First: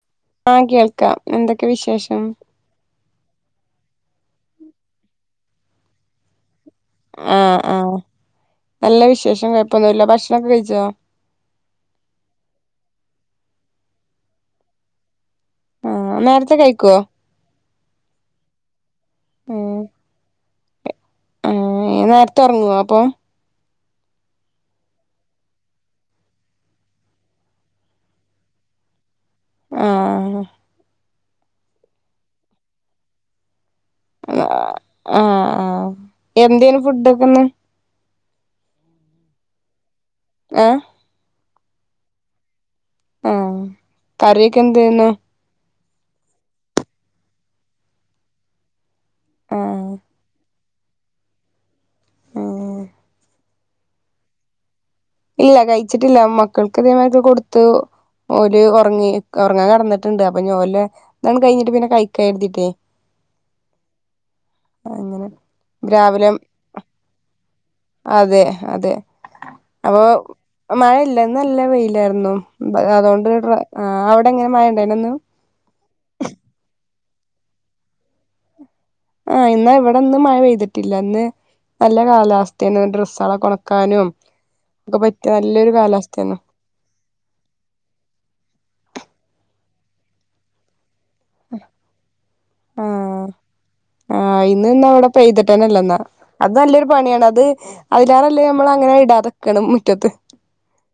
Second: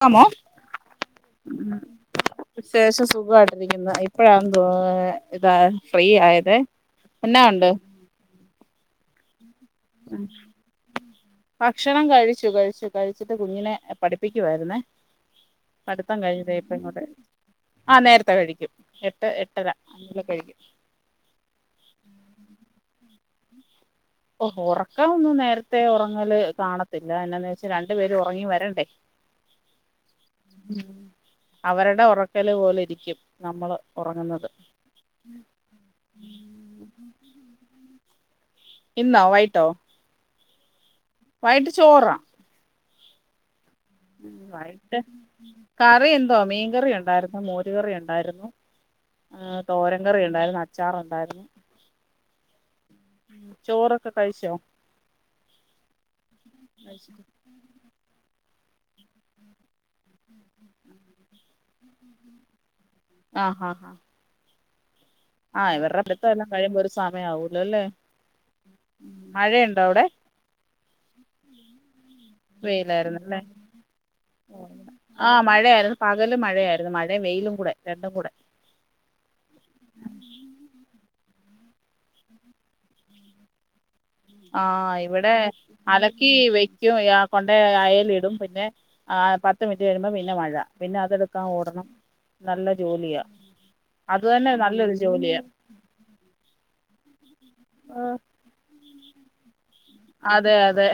ക്കാമോ ആഹ കേൾക്കാം എന്തൊക്കെ വിശേഷം വിശേഷം സുഖമായിട്ടിരിക്കുന്നു ഇപ്പഴാണെന്ന് തോന്ന്ന്നു ഇതാ ഫ്രീ ആയതേ എന്നാ ആഹ ഉണ്ട് ആഹ നല്ല വിശേഷം കുഴപ്പൊന്നുംല്ല ഭക്ഷണൊക്കെ കഴിച്ചോ ഭക്ഷണം കഴിച്ചു കഴിച്ചു കഴിച്ചിട്ട് കുഞ്ഞിനെ പഠിപ്പിക്കുവായിരുന്നേ ആഹ് പടുത്തം കഴിഞ്ഞ് നേരത്തെ ദേ ഇപ്പ കഴിക്കോ ഇങ്ങോട്ട് ആ നേരത്തെ കഴിക്കും എട്ട് എട്ടര ഉം അയിന്റുള്ളേൽ കഴിക്കും ആഹ് നേരത്തെ ഉറങ്ങുവോ അപ്പോ ഓ ഉറക്കം ഒന്നും നേരത്തെ ഉറങ്ങല് കാണത്തില്ല എന്നാന്ന് വെച്ചാൽ രണ്ടു പേരും ഉറങ്ങി വരണ്ടേ [inaudible] ആഹ് അവരടെ ഒറക്കല് പോലെ ഇരിക്കും നമ്മള് ഒറങ്ങുന്നത്. ആഹ്, ആഹ് എന്തെന് ഫുടൊക്കെന്ന്? ഇന്നോ വൈട്ടോ? ഏഹ് വൈട്ട് ചോറാ. ആഹ് കറിയൊക്കെ വൈകിട്ട് എന്തേന്നു? കറി എന്തുവാ മീം കറി ഒണ്ടായിരുന്നു മോരൂകറി ഒണ്ടായിരുന്നു. ആഹ് തോരൻ കറി ഉണ്ടായിരുന്നു, അ ച്ചാറോണ്ടായിരുന്നു. ആഹ് ചോറൊക്കെ കഴിച്ചോ? ഇല്ല കഴിച്ചിട്ടില്ല. മക്കൾക്ക് അതിയാനോക്കെ കൊടുത്തു. ഓര് ഒറങ്ങി ഒറങ്ങാൻ കെടന്ന്. ട്ട്ണ്ട് അപ്പൊഞ്ഞി ഓല് എല്ലാം കഴിഞ്ഞിട്ട് പിന്നെ കയിക്ക എഴുതിട്ടേ അങ്ങനെ. ആ ഇവരുടെ പടുത്തം രാവിലെ എല്ലാം കഴിയുമ്പോ ഒരു സമയം ആവുലോഅല്ലെ. അപോ മഴയില്ല ന്ന്ല്ല വെയിലായിരുന്നു. അതുകൊണ്ട് വെയിലായിരുന്നല്ലേ അവിടെങ്ങനെ മഴയുണ്ടായിരുന്നോ ഇന്ന്? ആഹ് മഴയായിരുന്നു പകല് മഴയായിരുന്നു. മഴേം വെയിലുംകുടെ, രണ്ടുംകുടെ. ആഹ് ഇന്ന് ഇവിടൊന്നും മഴ പെയ്തിട്ടില്ല. ഇന്ന് നല്ല കാലാവസ്ഥേന്നു ഡ്രെസ്സളക്ക ഒണക്കാനും. ആഹ് ഇവിടെ അലക്കി വെക്കും. കൊണ്ടോ അയെലിടും പിന്നെ പത്ത് മിനിറ്റ് കഴുമ്പോ പിന്നെ മഴ പിന്നെ അതടു എടുക്കാം ഓടണം. നല്ല ജോലിയാ. ആഹ് അത് ആഹ് തന്നെ ഇന്ന്ന്ന നല്ലൊരു അവിടെ ജോലിയാ പെയ്തിട്ടു തന്നെ ഇല്ലെന്ന അത് നല്ലൊരു പണിയാണ്. അത് അതിന ല്ല നമ്മളഅങ്ങനെ ഇടാതെ ക്കണം മുറ്റത്ത്. അതെ, അതെ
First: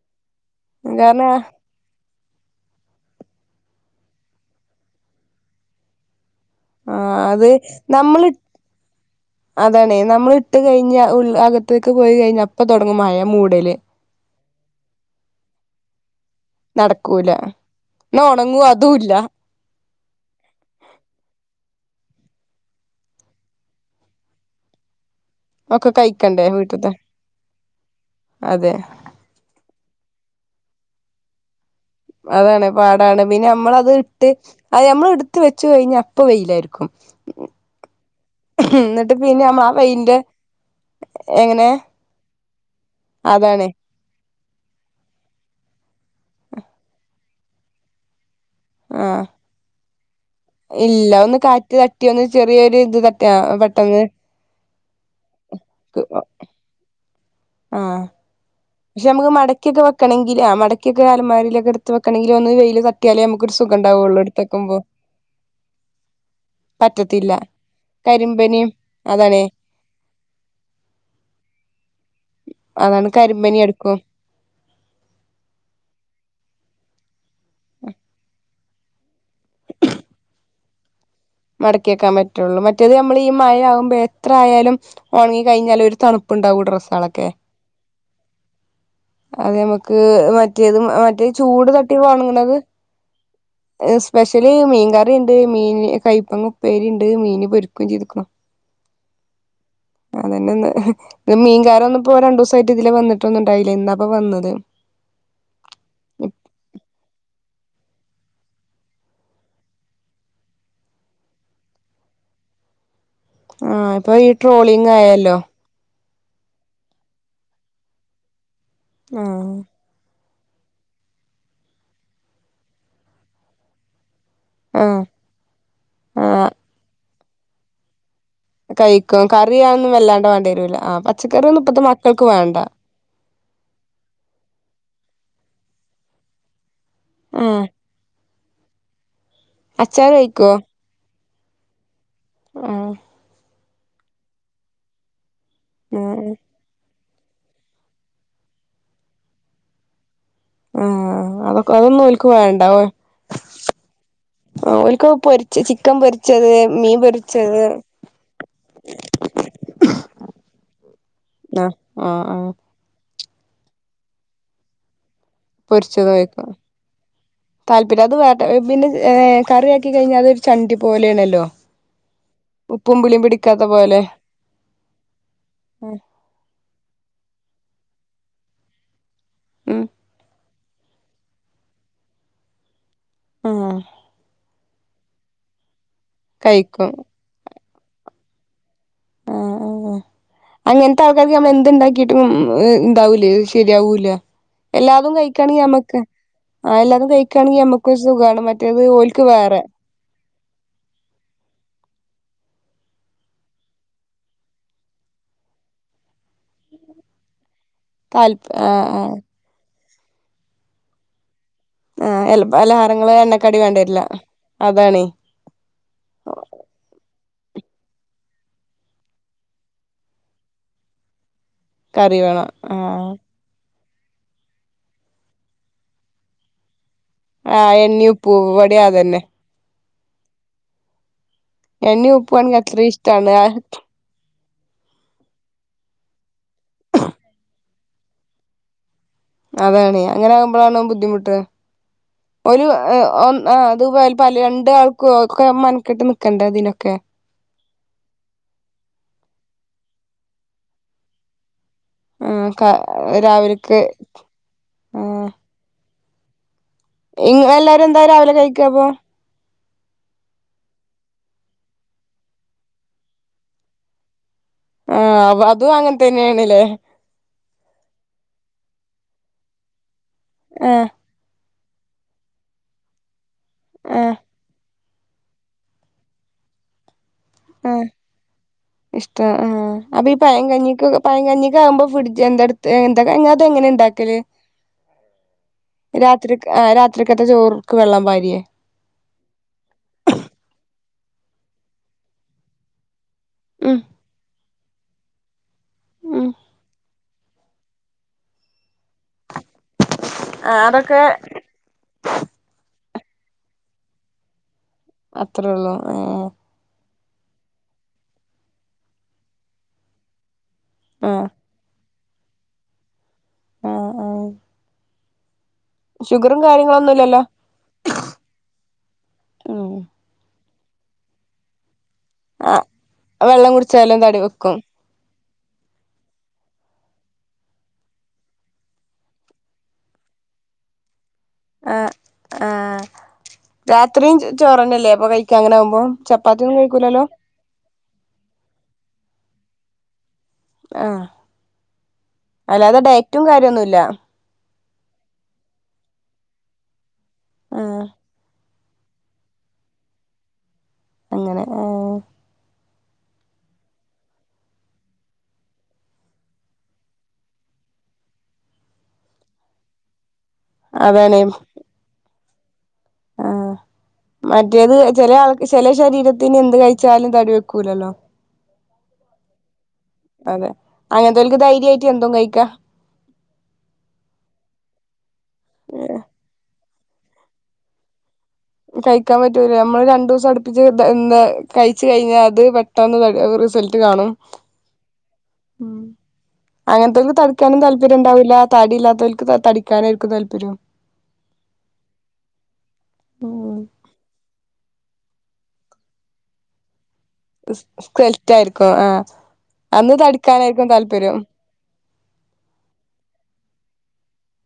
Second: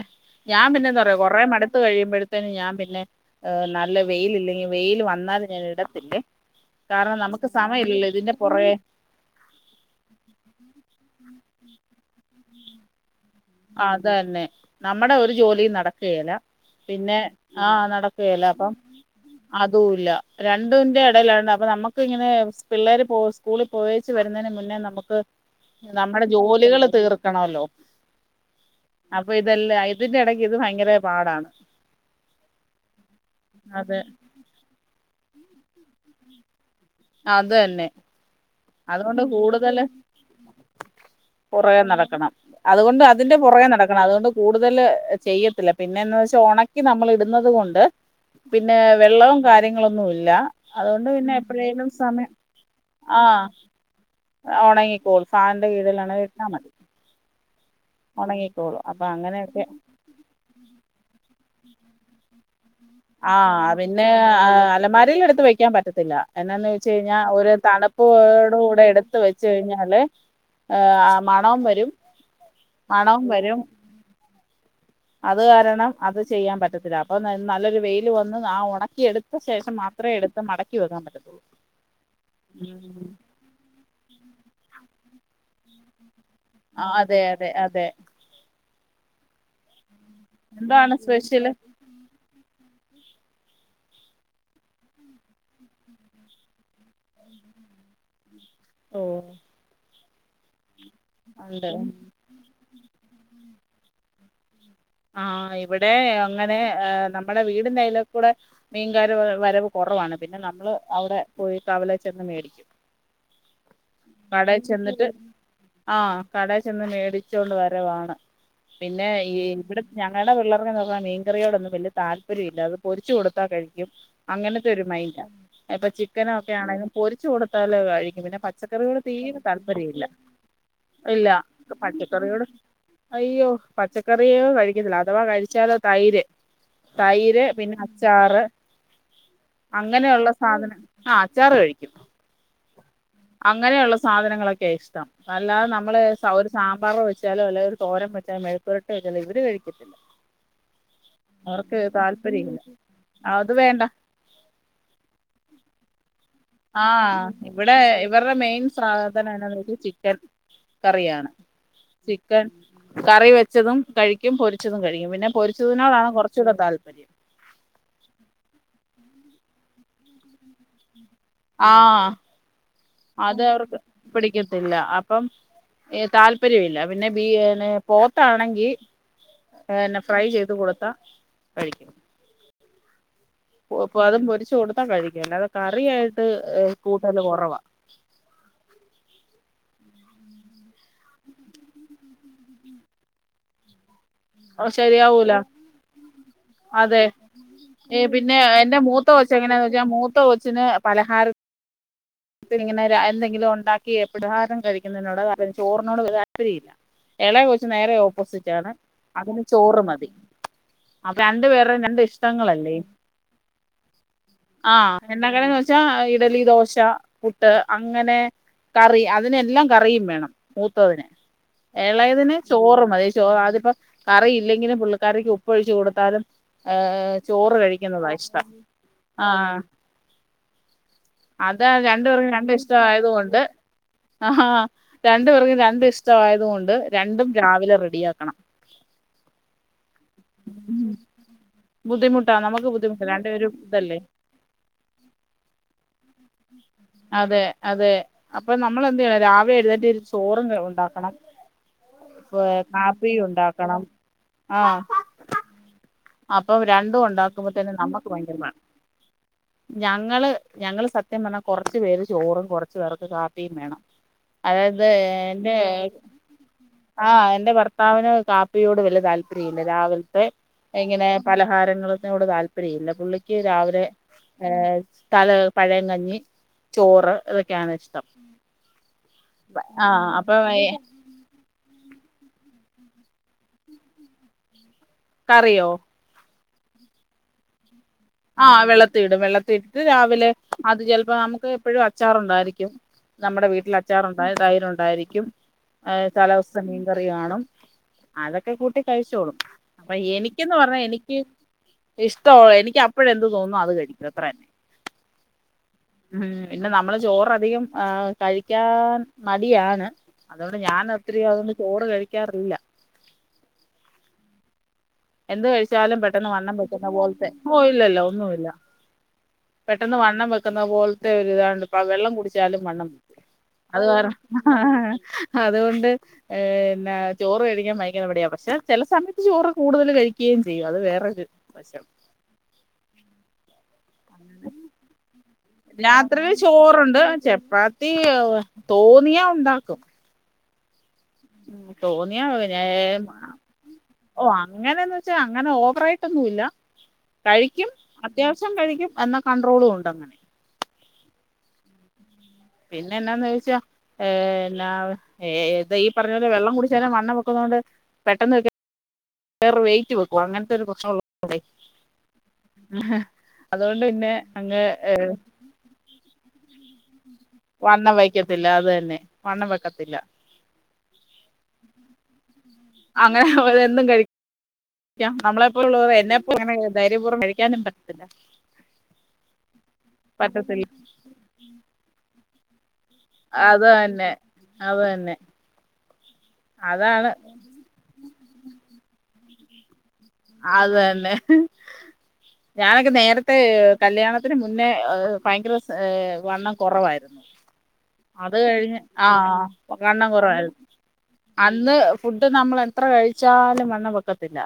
ഞാ പിന്നെ എന്താ പറയാ കാരണം കൊറെ മടത്ത് കഴിയുമ്പോഴത്തേനും ഞാൻ പിന്നെ നല്ല വെയിലില്ലെങ്കി വെയില് വന്നാലും ഞാൻ ഇടത്തില്ലേ. കാരണം ആഹ് നമുക്ക് അത് സമയം ഇല്ലല്ലോ ഇതിന്റെ പുറകെ അതാണ് നമ്മൾ ഇട്ട് കഴിഞ്ഞ ഉൾ അകത്തേക്ക് പോയി കഴിഞ്ഞ അപ്പൊ തുടങ്ങും മഴ മൂ അതന്നെ നമ്മടെ ഒരു ജോലി നടക്കേല്ല. പിന്നെ നടക്കൂല ആഹ് എന്നാ നടക്കേല. ഉണങ്ങും അപ്പൊ അതുല്ല അതുല്ല രണ്ടിന്റെ എടയിലണ്ട് അപ്പൊ നമ്മുക്ക് ഇങ്ങനെ പിള്ളേര് പോ സ്കൂളി പോയെച്ച് വരുന്നേന് മുന്നേ നമുക്ക് ഒക്കെ നമ്മടെ കഴിക്കണ്ടേ ജോലികള് വീട്ടത്തെ തീർക്കണോല്ലോ. അതെ. അപ്പൊ ഇതെല്ലാം ഇതിന്റെ എടക്ക് ഇത് ഭയങ്കര പാടാണ്. അതാണ് പാടാണ്. പിന്നെ അമ്മളത് അതെ ഇട്ട് അത്‌ ഞമ്മള് എടുത്ത് വെച്ച് കഴിഞ്ഞ അപ്പ വെയിലായിരിക്കും. അത് തന്നെ എന്നിട്ട് അതുകൊണ്ട് പിന്നെ നമ്മ ആ കൂടുതല് വെയിലിന്റെ എങ്ങനെ പുറകെ നടക്കണം അതുകൊണ്ട് അതിന്റെ അതാണ് പുറകെ നട ക്കണം അതുകൊണ്ട് കൂടുതല് ചെയ്യത്തില്ല. പിന്നെന്താ‌വെച്ചാ ഒണക്കി നമ്മള് ഇടുന്നത് കൊണ്ട്. പിന്നെ ആഹ് വെള്ളോം കാര്യങ്ങളൊന്നും ഇല്ല. അതുകൊണ്ട് ഇല്ല പിന്നെ ഒന്ന് കാറ്റ് എപ്പോഴേലും ത സമയം ആഹ് ഒണങ്ങിക്കോളും. ഫാനിന്റെ കീഴിലാണെ ഇ ട്ടാ മതി. ആഹ്‌ ഒണങ്ങിക്കോളും അപ്പൊ അങ്ങനെയൊക്കെ. വെക്കണങ്കില് ആ മട്ക്കിക്കെ അലമാരേലൊക്കെ എട് ത്ത് വെക്കണെങ്കില് ഒന്ന് വെയില് ത ആഹ്‌ പിന്നെ അലമാരേല് എടുത്ത് വയ്ക്കാൻ പറ്റത്തില്ല എന്നാന്ന് വെച്ച് കഴിഞ്ഞാ പറ്റത്തില്ല ഒരു തണുപ് പ്പോട് കരിമ്പനിയും കൂടെ എടുത്ത് അതാണേ വെച്ച് കഴിഞ്ഞാല് മണോം വരും. അതാണ് മണവും കരിമ്പനി വരും അടിക്കും. അത് കാരണം അത് ചെയ്യാൻ പറ്റത്തില്ല. അപ്പൊ നല്ലൊരു വെയില് വന്ന് ആ ഒണക്കിയെടു ത്ത ശേഷം മാത്രേ എടുത്ത് മടക്കി വെക്കാൻ പറ്റത്തുള്ളൂ. മടക്കിയെക്കാൻ പറ്റുള്ളൂ മറ്റേത് ഉം നമ്മൾ ഈ മഴ ആകുമ്പോ എത്ര ആയാലും ഒണങ്ങി കഴിഞ്ഞാലും ഒരു തണുപ്പ്. പ്പ് ണ്ടാവും ആ അതെ ഡ്രെസ്സെളൊക്കെ. അതെ അതെ അതെമ്മക്ക് മറ്റേത് എന്താണ് മറ്റേ സ്പെഷ്യല് ചൂട് തട്ടി ഒണങ്ങണത്. സ്പെഷ്യല് മീൻകറിണ്ട്, മീന് കൈപ്പങ്ങ ഉപ്പേരി, ണ്ട് മീന് പൊരിക്കും, ചെയ്ത്ക്ക്ണ്. ഓ അതന്നെ ന്ന് ഉണ്ട് മീൻകാരൊന്നും ഇപ്പോ രണ്ടോസായിട്ട് ഇതില വന്നിട്ടൊന്നും ഇണ്ടായില്ല ഇന്നാപ്പ വന്നത്. ആഹ്‌ ഇവ്ടെ അങ്ങനെ നമ്മടെ വീടിന്റെയ്ലെക്കൂടെ. മീൻകാര വരവ് കൊറവാണ് പിന്നെ നമ്മള് അവിടെ പോയി കവല ചെന്ന് മേടിക്കും. ആഹ് ഇപ്പൊ ഈ കടേ ട്രോളിങ് ചെന്നിട്ട്. ആയല്ലോ ആഹ്‌ കടേച്ചെന്ന് മേടിച്ചൊണ്ട് വരവാണ് പിന്നെ ഈ ആഹ് ഞങ്ങടെ പിള്ളേർക്കൊന്നും എന്തെന്നാ മീൻകറിയോടൊന്നും വല്ല്യ താല്പര്യ ല്ല അത് പൊരിച്ച് കൊടുത്താ കഴിക്കും. അങ്ങനത്തെ ഒരു ആഹ് മൈൻഡാ ഇപ്പൊ ആഹ് ചിക്കനൊക്കെ ആണെങ്കിലും പൊരിച്ച് കൊടുത്താൽ കഴിക്കും. പിന്നെ പ കഴിക്കും കറിയാന്നും വല്ലാണ്ട് വേണ്ടി വരൂലആ ഇല്ല പച്ചക്കറിയൊന്നും ഇപ്പത്ത മക്കൾക്ക് പച്ചക്കറിയോട് വേണ്ട. അയ്യോ പച്ചക്കറിയോ കഴിക്കത്തില്ല അഥവാ കഴിച്ചാലൊ തൈര് തൈര് ആഹ് പിന്നെ അച്ചാറ് അച്ചാറ് അങ്ങനെയുള്ള കഴിക്കോ സാധനം ആഹ്‌ അച്ചാറ് കഴിക്കും. ആഹ്‌ അങ്ങനെയുള്ള സാധനങ്ങളൊക്കെ ഇഷ്ടം അല്ലാതെ നമ്മള് ആഹ് സ സാമ്പാർ വെച്ചാലോ അല്ലെ ഒരു തോരം വെച്ചാലും മെഴക്കുപുരട്ടി വെച്ചാലോ ഇവര് കഴിക്കത്തില്ല. ആഹ് അതൊക്കെ അവർക്ക് അതൊന്നും ഓൽക്ക് താല്പര്യല്ല വേണ്ട അത് വേണ്ട. ഓൽക്കൊക്കെ പൊര് ചിക്കൻ പൊര് ആഹ്‌ ഇവിടെ ഇവരുടെ മെയിൻ സാധനാണത് ചിക്കൻ. കറിയാണ്. ആഹ്‌ ചിക്കൻ ആഹ്‌. കറി വെച്ചതും കഴിക്കും പൊരിച്ചതും കഴിക്കും പിന്നെ. പൊരിച്ചതിനോടാണ് പൊര്ച്ചതും കയ്ക്കും. കുറച്ചുകൂടെ താല്പര്യം താല്പര്യം അത് [unintelligible] പിന്നെ കറിയാക്കി കഴിഞ്ഞാൽ അതൊരു ചണ്ടി പോലെണല്ലോ ആഹ്‌ അത് അവർക്ക് പോലെ പിടിക്കത്തില്ല. അപ്പം താല്പര്യല്ല പിന്നെ ബീ പോത്താണെങ്കി. ഉം അതെന്നെ ഫ്രൈ ചെയ്ത് കൊടുത്താ കഴിക്കും. ആഹ് ഇപ്പൊ അതും പൊരിച്ച് കൊടുത്താ കഴിക്കും അല്ലാതെ കറിയായിട്ട് ഏഹ്‌ കഴിക്കും കൂട്ടല് കൊറവാ [inaudible] അങ്ങൻത്തെ ആൾക്കാർക്ക് നമ്മൾ എന്തുണ്ടാക്കിട്ടും ഇണ്ടാവൂലേ ശരിയാവൂല. അത് എല്ലാതും ശരിയാവൂല കഴിക്കാണേ ഞമ്മക്ക്. ആ അതെ എല്ലതും കയിക്കാണെങ്കി ഞമ്മക്ക് സുഖാണ് മറ്റേത് ഓൽക്ക് വേറെ. ഇവടത്തെ കൊച്ചിന് പലഹാര ഇങ്ങനെ എന്തെങ്കിലും ഒണ്ടാക്കി [unintelligible] കഴിക്കുന്നതിനോട് താ ചോറിനോട്ഒരു താല്പര്യല്ല. എളേ കൊച്ച് നേരെ താല്പ ഓപ്പോസിറ്റാണ് ആഹ് ആഹ് അതിന് ചോറ് മതി. അപ്പൊ രണ്ട് പേർടേം രണ്ട് ആ എല്ല ഇഷ്ടങ്ങളല്ലേ പലഹാരങ്ങള് എണ്ണക്കടി വേണ്ടി വരില്ല അതാണേ ആഹ്‌. ണ്ടാക്കണെന്ന് വെച്ചാ ഇഡലി ദോശ. പുട്ട് അങ്ങനെ കറി അതിനെല്ലാം കറിയും വേണം മൂത്തതിന്. കറി ഏളയതിന് വേണം ആ ചോറും മതി ചോറ ആതിപ്പ കറിയില്ലെങ്കിലും പുള്ളിക്കാരിക്ക് ഉപ്പൊഴിച്ചു കൊടുത്താലും ചോറ് ആ എണ്ണി കഴിക്കുന്നതാ ഉപ്പു ഇഷ്ടം ഇവിടെ അതന്നെ ആഹ. അത എണ്ണി രണ്ടുപേർക്കും ഉപ്പു രണ്ട് ആണെങ്കി അത്ര ഇഷ്ടാണ് ഇഷ്ടായതുകൊണ്ട് ആഹാ രണ്ടു പേർകും രണ്ടും ഇഷ്ടമായത് കൊണ്ട് രണ്ടും രാവിലെ റെഡിയാക്കണം. അതാണ് അങ്ങനെ ആകുമ്പളാണ് ബുദ്ധിമുട്ട് ബുദ്ധിമുട്ടാ ഓല് നമുക്ക് അ ബുദ്ധിമുട്ടാ അ രണ്ടുപേരും അ അത് ഇതല്ലേ വൽ പല രണ്ട് ആൾക്ക ഒക്കെ മന്ക്കെട്ട് നിക്കണ്ട ഇതിനൊക്കെ. അതെ അതെ അപ്പൊ നമ്മൾ എന്ത് ചെയണം രാവിലെ എഴുനെറ്റ് ഒരു ചോറും ഉണ്ടാക്കണം. ആ പ്പ ക കാപ്പിയു രാവിലക്ക് ഉണ്ടാക്കണം ആഹ ആ അപ്പം രണ്ടും ഇങ്ങ ഉണ്ടാക്കുമ്പോ തന്നെ എല്ലാരും എന്താ നമ്മുക്ക് രാവിലെ ഭയങ്കര [unintelligible] കഴിക്ക അപ്പൊ ഞങ്ങള് ഞങ്ങള് സത്യം പറഞ്ഞാൽ കെറച്ചു പേര് ചോറും കെറച്ചു പേർക്ക് കാപ്പിയും വേണം. അതായത് ഏഹ് അപ്പൊ എന്റെ അതും അങ്ങനെ തന്നെയണല്ലേ? ആഹ് എന്റെ ഭർത്താവിന് കാപ്പിയോട് വലിയ താല്പര്യം ഇില്ല രാവിലത്തെ ആ ഇങ്ങനെ പലഹാരങ്ങളനോട് താല്പര്യ ഇല്ല പുള്ളിക്ക് രാവിലെ ആ തല പഴങ്കഞ്ഞി ചോറ് ഇതൊക്കെയാണ് ആഹ് ഇഷ്ടം ഇഷ്ട ആഹ് അപ്പൊ പയം കഞ്ഞിക്ക്- പനകഞ്ഞിക്ക ആമ്പോ എന്തടുത്ത് എന്തത് എങ്ങനെ ഉണ്ടാക്കല്- കറിയോ രാത്രി രാത്രിക്കത്തെ ചോർക്ക് വെള്ളം പര് ആഹ് വെള്ളത്തിടും വെള്ളത്തി ഇട്ടിട്ട് രാവിലെ അത് ചിലപ്പോ നമുക്ക് എപ്പഴും അച്ചാറുണ്ടായിരിക്കും നമ്മുടെ വീട്ടിൽ ഉം അച്ചാറുണ്ടായി ധൈര്ം ഉണ്ടായിരിക്കും ഉം തലസ്തേ മീൻകറി കാണും അതൊക്കെ കൂട്ടി കഴിച്ചോളും. അപ്പൊ എനിക്കന്ന് ആഹ് പറഞ്ഞാ അതൊക്കെ എനിക്ക് ഇഷ്ടള്ള എനിക്ക് ഇപ്പോഴ എന്ത് തോന്നുന്നു അത് കഴിക്കും അത്ര തന്നെ അത്രേയള്ളൂ ഏഹ് പിന്നെ നമ്മള് ചോറധികം ആഹ് കഴിക്കാൻ മടിയാണ് അതുകൊണ്ട് ഞാൻ ആഹ് അത്രരിയും അതുകൊണ്ട് ചോട് കഴിക്കാറില്ല. ആഹ് ആഹ് എന്ത് കഴിച്ചാലും പെട്ടെന്ന് ഷുഗറും വണ്ണം പെറ്റുന്ന കാര്യങ്ങളൊന്നും ഇല്ലല്ലോ പോലത്തെ ഓഹ് ഇല്ലല്ല ഒന്നുമല്ല. ഉം പെട്ടെന്ന് വണ്ണം വെക്കുന്ന പോലത്തെ ഒരു ഇതാണ്ട് വെള്ളം കുടി ച്ചാലും ആഹ് വണ്ണം വെക്കും വെള്ളം അത് കുടിച്ചാലും തടി കാരണം വെക്കും അതുകൊണ്ട് ്ന്ന ചോറ് കേഴിക്കാൻ വൈിക്കുന്ന എവിടെയാ പക്ഷെ ചില സമയത്ത് ചോറ് കൂടുതൽ കഴിക്കുകയും ചെയ്യും അത് വേറൊരു വശം ആഹ് ആഹ് രാത്രിയും ചോറന്നല്ലേ അപ്പൊ കഴിക്കാ അങ്ങനെ ആകുമ്പോ രാത്രിയില് ചപ്പാത്തി ഒന്നും ചോറുണ്ട് കഴിക്കൂലല്ലോ. ചപ്പാത്തി.. ത്തി തോന്നിയാ ഉണ്ടാക്കും. ആഹ് അല്ലാതെ തോന്നിയാ ഡയറ്റും കാര്യമൊന്നുല്ല? ഓ അങ്ങനെന്ന് വെച്ചാ അങ്ങനെ ഓവറയിട്ടൊന്നുല്ല കഴിക്കും ആഹ് അത്യാവശ്യം കഴിക്കും എന്ന കൺട്രോളും ഉണ്ട് അങ്ങനെ. അങ്ങനെ ആഹ് പിന്നെ എന്താന്ന് ചോദിച്ചാ. ഏന്ന ഈ പറഞ്ഞ പോലെ വെള്ളം കുടിച്ചേന വണ്ണം വെക്കുന്നത കൊണ്ട് പെട്ടെന്ന് വക്ക വേറെ വെയിറ്റ് വെക്കവാ അങ്ങനത്തെ ഒരു അതാണ് പ്രശ്നള്ളണ്ട ആഹ് അതുകൊണ്ട്ന്നെ അങ്ങ് ഏ ചില ശരീരത്തിന് എന്ത് കഴിച്ചാലും തടിവെക്കൂലല്ലോ? വക്കത്തില്ല അതന്നെ വണ്ണം വെക്കത്തില്ല. അതെ അങ്ങനത്തെല്ക്ക് ധൈര്യമായിട്ട് എന്തും കഴിക്കാ. അങ്ങനെ അവന്തും കഴിക്കും. നമ്മളെപ്പോലുള്ള എന്നെപ്പ അങ്ങനെ ധൈര്യപൂർവം കഴിക്കാനും പറ്റത്തില്ല. കഴിക്കാൻ പറ്റൂല നമ്മള് രണ്ടീസം അടുപ്പിച്ച് പറ്റത്തില്ല പിന്നെ കഴിച്ചു കഴിഞ്ഞാൽ അത് പെട്ടെന്ന് ക വേഗം അത് റിസൾട്ട്‌ തന്നെ കാണും അത് തന്നെ മ് അതാണ് അങ്ങത്തൊന്നും [unintelligible] ഇണ്ടാവില്ല താടിയില്ലാത്തോൽക്ക് തടിക്കാനായിരിക്കുന്ന. അതന്നെ. ഞാനൊക്കെ നേരത്തെ കല്യാണത്തിന് മുന്നേ ഭയങ്കര വണ്ണം കുറവായിരുന്ന്. അത് സ്കെൽറ്റായിരിക്കും കഴിഞ്ഞ് ആ ആഹ് അന്ന് വണ്ണം കുറവായിരുന്നു. തടിക്കാനായിരിക്കും താല്പര്യം അന്ന് ഫുഡ് നമ്മൾ എത്ര കഴിച്ചാലും വണ്ണം വെക്കത്തില്ല.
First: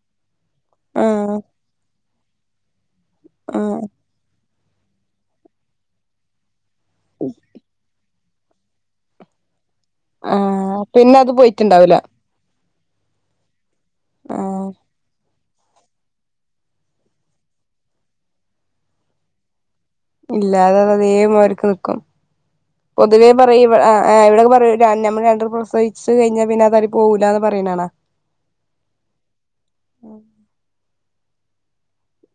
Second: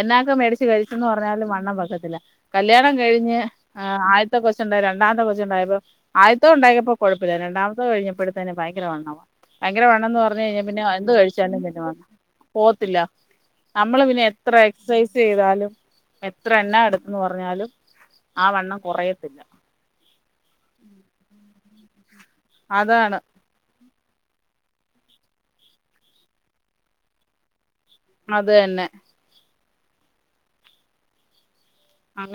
എന്നക്കെ മേടിച്ച് ആ കഴിച്ചന്ന് പറഞ്ഞാലും വണ്ണം വെക്കത്തില്ല കല്യാണം കഴിഞ്ഞ് ആ അ ത്തെ കൊച്ചുണ്ട രണ്ടമത്തെ കൊച്ചുണ്ടായപ്പോ ആദ്യത്തോ ഉണ്ടായിയപ്പോ കൊഴപ്പില്ല രണ്ടാമത്തെ കഴിഞ്ഞപ്പോഴടുത്തന്നന് ഭയങ്കര വണ്ണാ. ഭയങ്കര വണ്ണന്ന് ആ പറഞ് കഴിഞ്ഞാൽ പിന്നെ എന്ത് അത് കഴിച്ചാലും പിന്നെ വ പോയിട്ടുണ്ടാവൂല പോവത്തില്ല നമ്മള് പിന്നെ ആ എത്ര എക്സസൈസ് ചെയ്താലും എത്ര എണ്ണ എടുത്തന്ന് പറഞ്ഞാലും ആ വണ്ണം കൊറയത്തില്ല. ഇല്ല അത് അത് അതേ മാർക്ക് നിക്കും അതാണ് പൊതുവെ പറ ഇവി ആഹ് ആഹ് ഇവടെക്കെ പറയൂ നമ്മൾ രണ്ടരപ പ്രസഹിച്ചു കഴിഞ്ഞാ പിന്നെ അതടി പോകൂല എന്ന് പറയുന്നാണ. അതന്നെ.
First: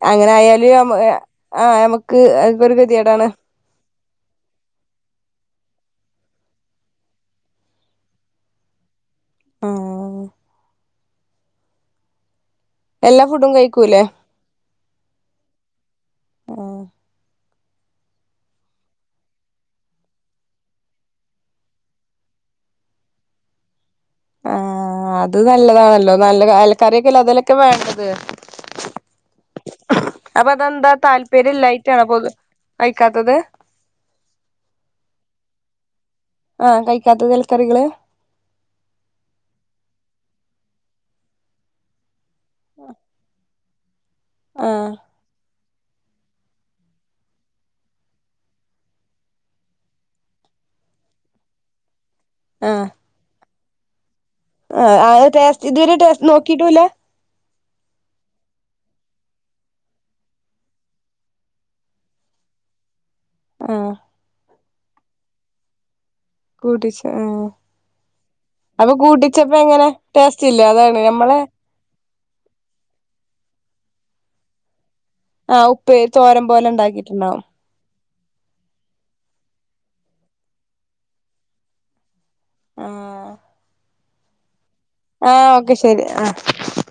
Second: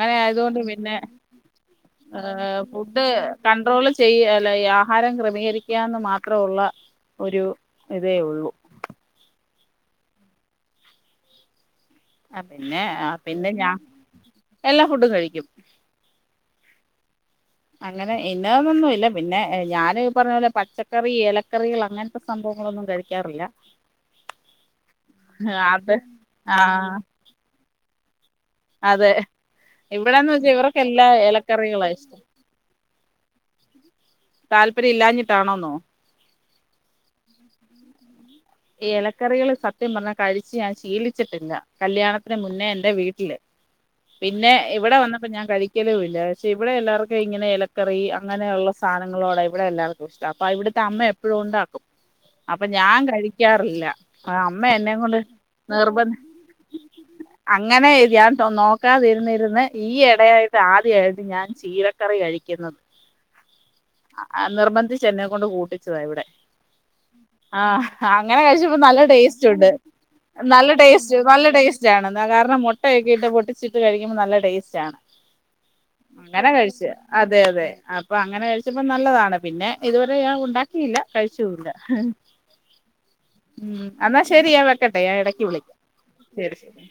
അങ്ങനെ ആയതുകൊണ്ട് ആയാലു പിന്നെ നമ്മ ആഹ് നമക്ക് അതൊരു ഗതികേടാണ്. കൺണ്ട്രോള് ചെയ്യ അല്ല ഈ ആഹാരം ക്രമീകരിക്കാന്ന് മാത്രയുള്ള. ഒരു ഇതേ ഉള്ളൂ. ആഹ്. ആഹ് പിന്നെ ആഹ് എല്ലാ പിന്നെ ഫുഡും ഞാ കഴിക്കൂലേ എല്ലാ ഫുഡും കഴിക്കും. ആഹ് അങ്ങനെ ഇന്നന്നൊന്നുല്ല പിന്നെ ഞാന് പറഞ്ഞപോലെ പച്ചക്കറി ഏലക്കറികൾ അങ്ങനെ ത്ത സംഭവങ്ങളൊന്നും കഴിക്കാറില്ല. ആഹ് അത് അത് നല്ലതാണല്ലോ നല്ല ആ അയൽക്കറിയൊക്കെല്ലെ അതിലൊക്കെ വേണ്ടത് അതെ. ഇവിടെന്ന് അപ്പൊ വെച്ചാ ഇവർക്ക അതെന്താ എല്ലാ താല്പര്യം ഇലക്കറികളാ ഇല്ലായിട്ടാണോ ഇഷ്ടം. പൊതു കഴിക്കാത്തത് താല്പര്യല്ലാഞ്ഞിട്ടാണോന്നോ? ആഹ് കഴിക്കാത്തത് എലക്കറികള്? ഇലക്കറികൾ സത്യം പറഞ്ഞാ കഴിച്ച് ഞാൻ ശീലിച്ചിട്ടില്ല. കല്യാണത്തിന് മുന്നേ എന്റെ വീട്ടില് പിന്നെ ആഹ് ഇവിടെ വന്നപ്പോ ഞാൻ കഴി ക്കലു ഇല്ല പക്ഷേ ഇവിടെ എല്ലാവർക്കും ഇങ്ങനെ ഇലക്കറി അങ്ങനെയുള്ള സാധനങ്ങളോട ഇവിടെ എല്ലാർക്കും ഇഷ്ട അപ്പൊ ഇവിടുത്തെ അമ്മ എ പ്പളും ഉണ്ടാക്കും അപ്പൊ ആഹ് ഞാൻ കഴിക്കാറില്ല. അമ്മ എന്നെ ആഹ് ആ കൊണ്ട് ടേസ്റ്റ് ഇതുവരെ നിർബന്ധ ടേസ് നോക്കിട്ടുല്ല? അങ്ങനെ ഇത് ഞാൻ നോക്കാതിരുന്നിരുന്ന് ഈ എ ടയായിട്ട് ആദ്യയായിട്ട് ഞാൻ. ചീരക്കറി കഴിക്കുന്നത്. ആഹ്. ആ നിർബന്ധിച്ച് എന്നെ കൊണ്ട് കൂട്ടിച്ചത ഇവിടെ. കൂട്ടിച്ച ആഹ്. ആഹ് അങ്ങനെ കഴ്ച്ചപ്പോ അപ്പൊ നല്ല ടേസ്റ്റ് കൂട്ടിച്ചപ്പോ ഉണ്ട് എങ്ങനെ ടേസ്റ്റ് ഇല്ല നല്ല അതാണ് ടേസ്റ്റ് നമ്മളെ നല്ല ടേസ് റ്റാണ് കാരണം മുട്ടയക്കിട്ട് പൊട്ടിച്ചിട്ട് കഴിക്കുമ്പോ നല്ല ടേസ്റ്റാണ്. ആഹ് ഉപ്പേരി തോരൻ ഉടനെ പോലെ കഴിച്ചെ അതെ ഉണ്ടാക്കിട്ടുണ്ടാവും അതെ ആ അപ്പൊ അങ്ങനെ കഴിച്ചപ്പോ നല്ലതാണ് പിന്നെ ഇതുവരെ ഞാൻ ഉണ്ടാക്കിയില്ല കഴിച്ചൂല്ല. ആഹ്. ഉം അന്നാ ശരി ഞാൻ വെക്കട്ടെ ഞാ ഇടക്ക് ആഹ് വിളിക്കാ ഓക്കെ ശരി ആഹ് ശരി ശരി.